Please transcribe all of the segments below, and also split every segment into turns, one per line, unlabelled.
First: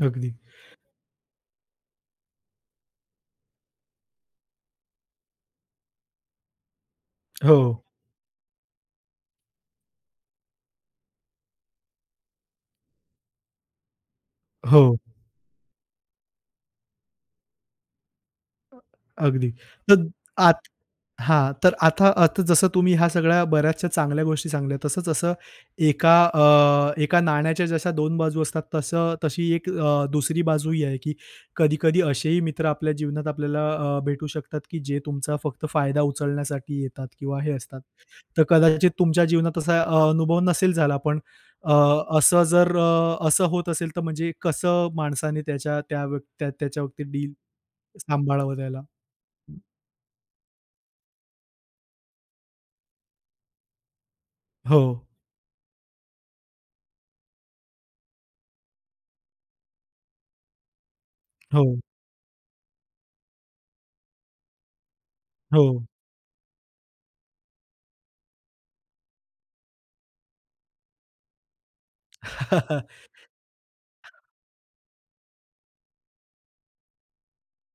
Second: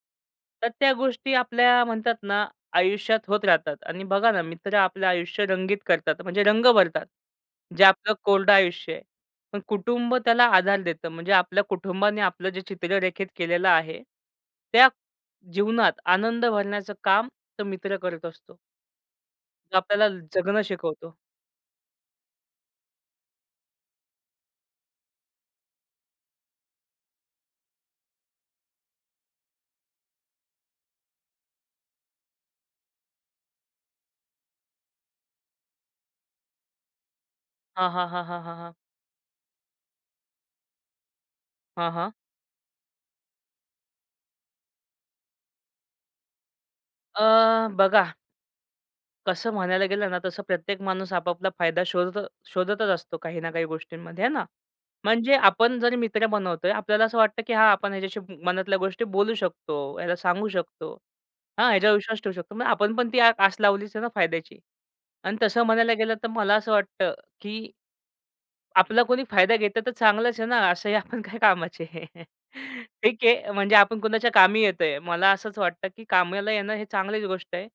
अगदी.
तर त्या गोष्टी आपल्या म्हणतात ना आयुष्यात होत राहतात आणि बघा ना मित्र आपलं आयुष्य रंगीत करतात म्हणजे रंग भरतात
हो.
जे आपलं कोरडं आयुष्य आहे. पण कुटुंब त्याला आधार देतं म्हणजे आपल्या कुटुंबाने आपलं जे चित्र रेखित केलेलं आहे. त्या
हो.
जीवनात आनंद भरण्याचं काम तो मित्र करत असतो.
अगदी,
तो
तर
आपल्याला
आत
जगणं शिकवतो.
हां, तर आता आता जसं तुम्ही ह्या सगळ्या बऱ्याचशा चांगल्या गोष्टी सांगितल्या तसंच असं एका अ, एका अ, नाण्याच्या जशा दोन बाजू असतात तसं, तशी एक अ, दुसरी बाजू ही आहे की कधी-कधी असेही मित्र आपल्या जीवनात आपल्याला अ, भेटू शकतात की जे तुमचा फक्त फायदा उचलण्यासाठी येतात किंवा हे असतात.
हां, हां, हां, हां,
तर
हां, हां.
कदाचित तुमच्या जीवनात असा अ, अनुभव नसेल झाला पण अ,
हां, हां.
असं जर अ, असं होत असेल तर म्हणजे कसं माणसाने त्याच्या त्या व्य त्याच्याबाबतीत डील
अ, बघा
सांभाळावं त्याला?
कसं
हं.
म्हणायला गेलं ना तसं प्रत्येक माणूस आपापला फायदा शोधत शोधतच असतो काही ना काही गोष्टींमध्ये आहे ना.
हो.
म्हणजे आपण जरी मित्र बनवतोय आपल्याला असं वाटतं की हा आपण ह्याच्याशी मनातल्या गोष्टी बोलू शकतो, याला सांगू शकतो. हा
हो.
ह्याच्यावर विश्वास ठेवू शकतो. मग आपण पण ती आस लावलीच आहे ना फायद्याची. आणि तसं
हो.
म्हणायला गेलं तर मला असं वाटतं की आपला कोणी फायदा घेतं तर चांगलंच आहे ना. असंही आपण काय कामाची आहे ठीक आहे. म्हणजे आपण कुणाच्या कामी येतोय. मला असंच वाटतं की कामाला येणं हे चांगलीच गोष्ट आहे.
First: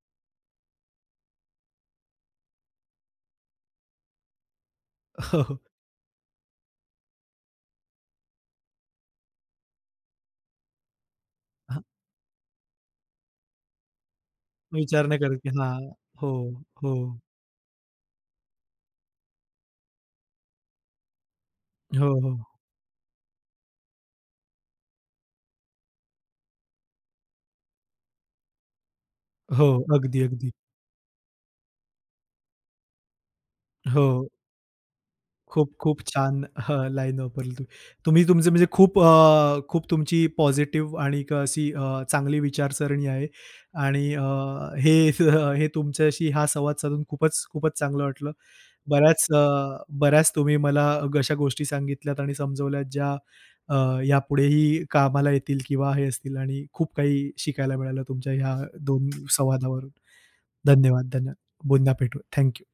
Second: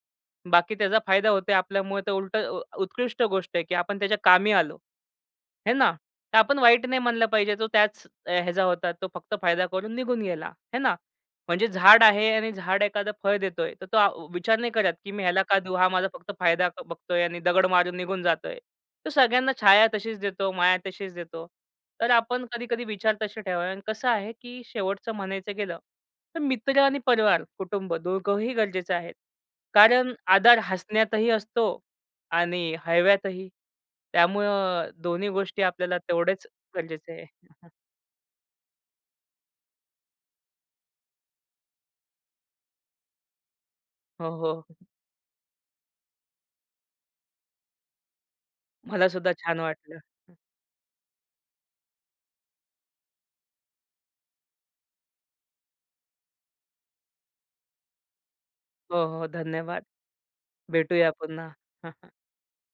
बाकी त्याचा फायदा होतोय आपल्यामुळे ते उलट उत्कृष्ट गोष्ट आहे की आपण त्याच्या कामी आलो. आहे ना तर आपण वाईट नाही म्हणलं पाहिजे तो त्याच ह्याचा होता तो फक्त फायदा करून निघून गेला आहे ना. म्हणजे
हां.
झाड आहे आणि झाड एखादं फळ देतोय तर तो आ अ, विचार नाही करत,
विचार
की
नाही
मी
करत,
ह्याला
की
का देऊ.
हां,
हा माझा फक्त
हो,
फायदा
हो.
बघतोय आणि दगड मारून निघून जातोय. तो सगळ्यांना छाया तशीच देतो, माया तशीच देतो.
हो,
तर
हो.
आपण कधी-कधी विचार तसे ठेवावे आणि कसं आहे की शेवटचं म्हणायचं गेलं तर मित्र आणि परिवार, कुटुंब दोघंही गरजेचं आहे.
हो,
कारण
अगदी, अगदी.
आधार हसण्यातही असतो आणि हळव्यातही.
हो.
त्यामुळं अ, दोन्ही गोष्टी आपल्याला
खूप-खूप छान.
तेवढेच
हां,
गरजेचे
लाईन
आहे.
वापरली
हं,
तुम्ही.
हं.
तुम्ही तुमचं म्हणजे खूप अ, खूप तुमची पॉझिटिव्ह आणि एक अशी अ, चांगली विचारसरणी आहे आणि अ,
हो, हो.
हे तुमच्याशी हा संवाद साधून खूपच खूपच चांगलं वाटलं.
मला
बऱ्याच
सुद्धा
अ,
छान वाटलं
बऱ्याच
हं.
तुम्ही मला अशा गोष्टी सांगितल्यात आणि समजवल्यात ज्या अ, यापुढेही कामाला येतील किंवा हे असतील आणि खूप काही शिकायला मिळालं तुमच्या ह्या
हो,
2
हो. धन्यवाद.
संवादावरून. धन्यवाद,
भेटूया
धन्यवाद.
पुन्हा.
पुन्हा भेटू. Thank you.